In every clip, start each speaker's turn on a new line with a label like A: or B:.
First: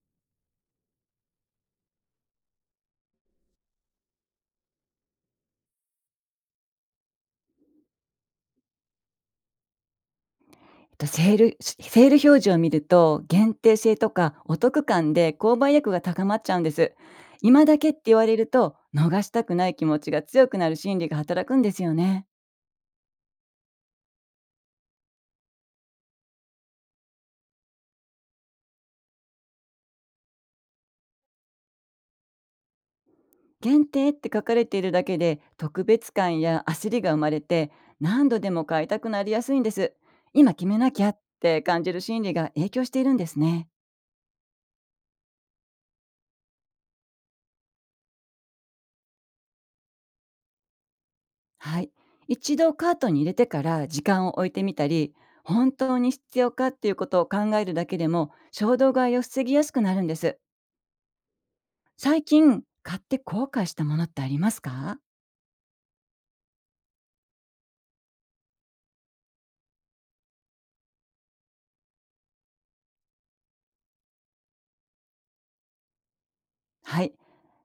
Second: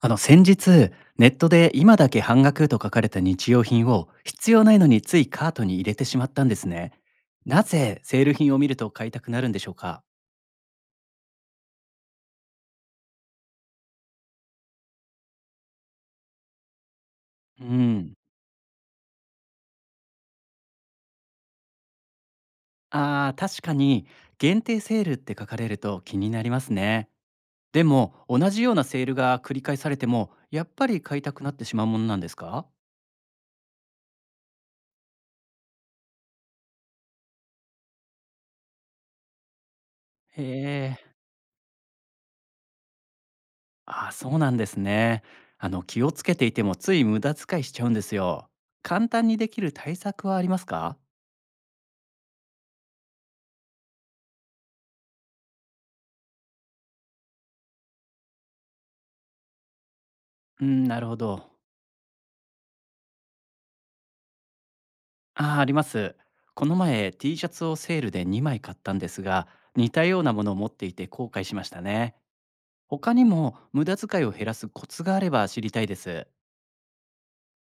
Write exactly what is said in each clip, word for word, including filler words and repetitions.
A: あの先日ネットで今だけ半額と書かれた日用品を必要ないのについカートに入れてしまったんですね。なぜセール品を見ると買いたくなるんでしょうか？
B: と、セールセール表示を見ると、限定性とかお得感で購買意欲が高まっちゃうんです。
A: う
B: 今だけって
A: ん。
B: 言われると、逃したくない気持ちが強くなる心理が働くんですよね。
A: あー、確かに限定セールって書かれると気になりますね。でも同じようなセールが繰り返されてもやっぱり買いたくなってしまうものなんですか？
B: 限定って書かれているだけで、特別感や焦りが生まれて、何度でも買いたくなりやすいんです。
A: へ
B: 今決めなきゃ
A: え。
B: って感じる心理が影響しているんですね。
A: あーそうなんですね。あの気をつけていてもつい無駄遣いしちゃうんですよ。簡単にできる対策はありますか？
B: はい。一度カートに入れてから時間を置いてみたり、本当に必要かっていうことを考えるだけでも衝動買いを防ぎやすくなるんです。
A: うん、なるほど。
B: 最近買って後悔したものってありますか？
A: ああ、あります。この前 T シャツをセールでにまい買ったんですが、似たようなものを持っていて後悔しましたね。他にも無駄遣いを減らすコツがあれば知りたいです。
B: はい。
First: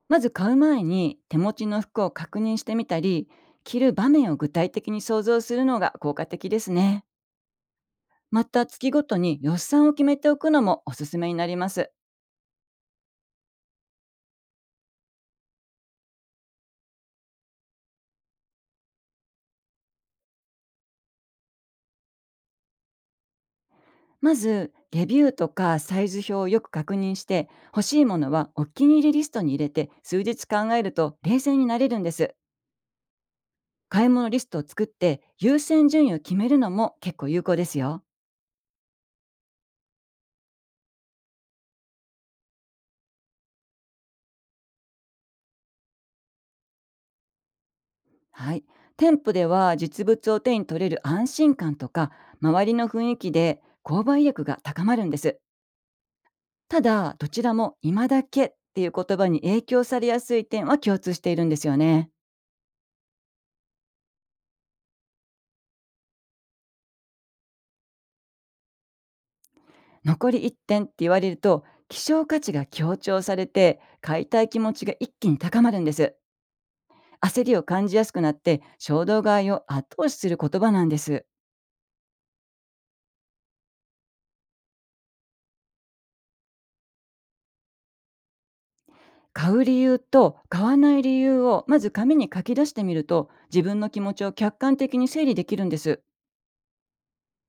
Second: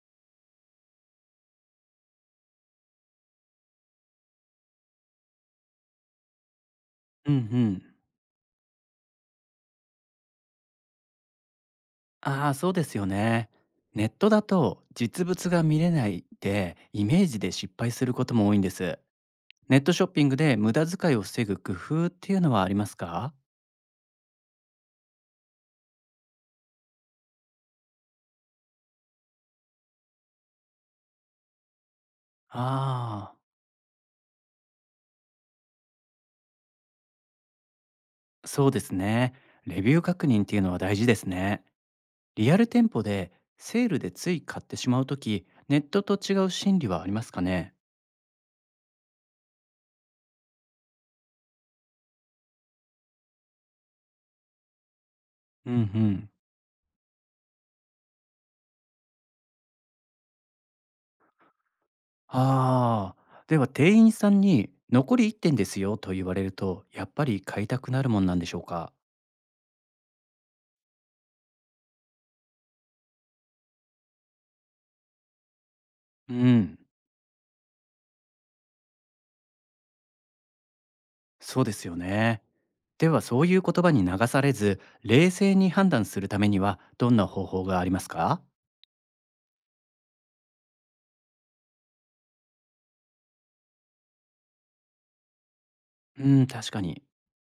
B: まず買う前に手持ちの服を確認してみたり、着る場面を具体的に想像するのが効果的ですね。
A: うんうん。
B: また月ごとに予算を決めておくのもおすすめになります。
A: ああ、そうですよね。ネットだと実物が見れないでイメージで失敗することも多いんです。ネットショッピングで無駄遣いを防ぐ工夫っていうのはありますか？
B: まず、レビューとかサイズ表をよく確認して、欲しいものはお気に入りリストに入れて数日考えると冷静になれるんです。
A: ああ
B: 買い物リストを作って優先順位を決めるのも結構有効ですよ。
A: ー、そうですね。レビュー確認っていうのは大事ですね。リアル店舗でセールでつい買ってしまうとき、ネットと違う心理はありますかね？
B: はい。店舗では実物を手に取れる安心感とか、周りの雰囲気で購買意欲が高まるんです。
A: うんうん。
B: ただ、どちらも今だけっていう言葉に影響されやすい点は共通しているんですよね。
A: ああ、では店員さんに残りいってんですよと言われると、やっぱり買いたくなるもんなんでしょうか？
B: 残りいってんって言われると希少価値が強調されて買いたい気持ちが一気に高まるんです。
A: うん、
B: 焦りを感じやすくなって衝動買いを後押しする言葉なんです。
A: そうですよね。ではそういう言葉に流されず、冷静に判断するためにはどんな方法がありますか？
B: 買う理由と買わない理由をまず紙に書き出してみると、自分の気持ちを客観的に整理できるんです。
A: うん、確かに。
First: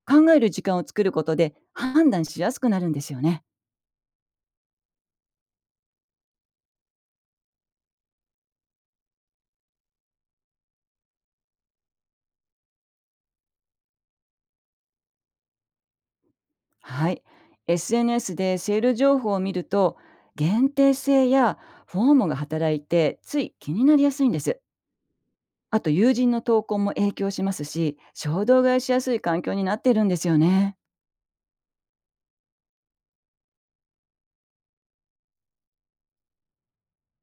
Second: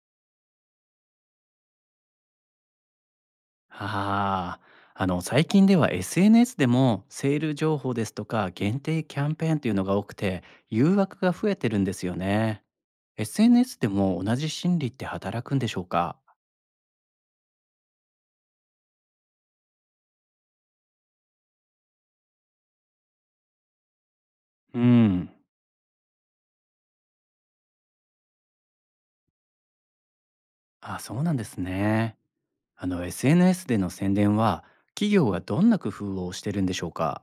B: 考える時間を作ることで判断しやすくなるんですよね。
A: ああ、あの最近では エスエヌエス でもセール情報ですとか限定キャンペーンというのが多くて誘惑が増えてるんですよね。エスエヌエス でも同じ心理って働くんでしょうか？
B: はい。 エスエヌエス でセール情報を見ると、限定性やフォームが働いてつい気になりやすいんです。
A: うん。
B: あと友人の投稿も影響しますし、衝動買いしやすい環境になっているんですよね。
A: あ、そうなんですね。あの エスエヌエス での宣伝は企業はどんな工夫をしてるんでしょうか？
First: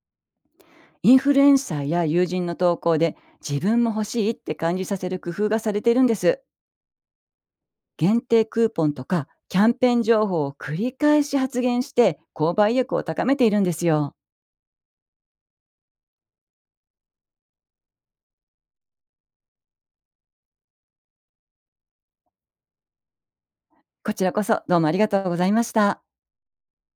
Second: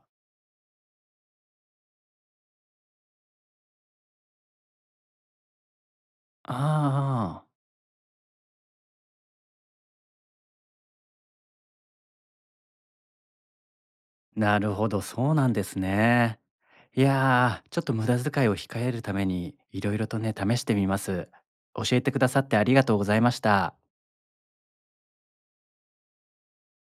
B: インフルエンサーや友人の投稿で自分も欲しいって感じさせる工夫がされているんです。
A: ああ。
B: 限定クーポンとかキャンペーン情報を繰り返し発言して購買意欲を高めているんですよ。
A: なるほど、そうなんですね。いやー、ちょっと無駄遣いを控えるために、いろいろとね、試してみます。教えてくださってありがとうございました。
B: こちらこそどうもありがとうございました。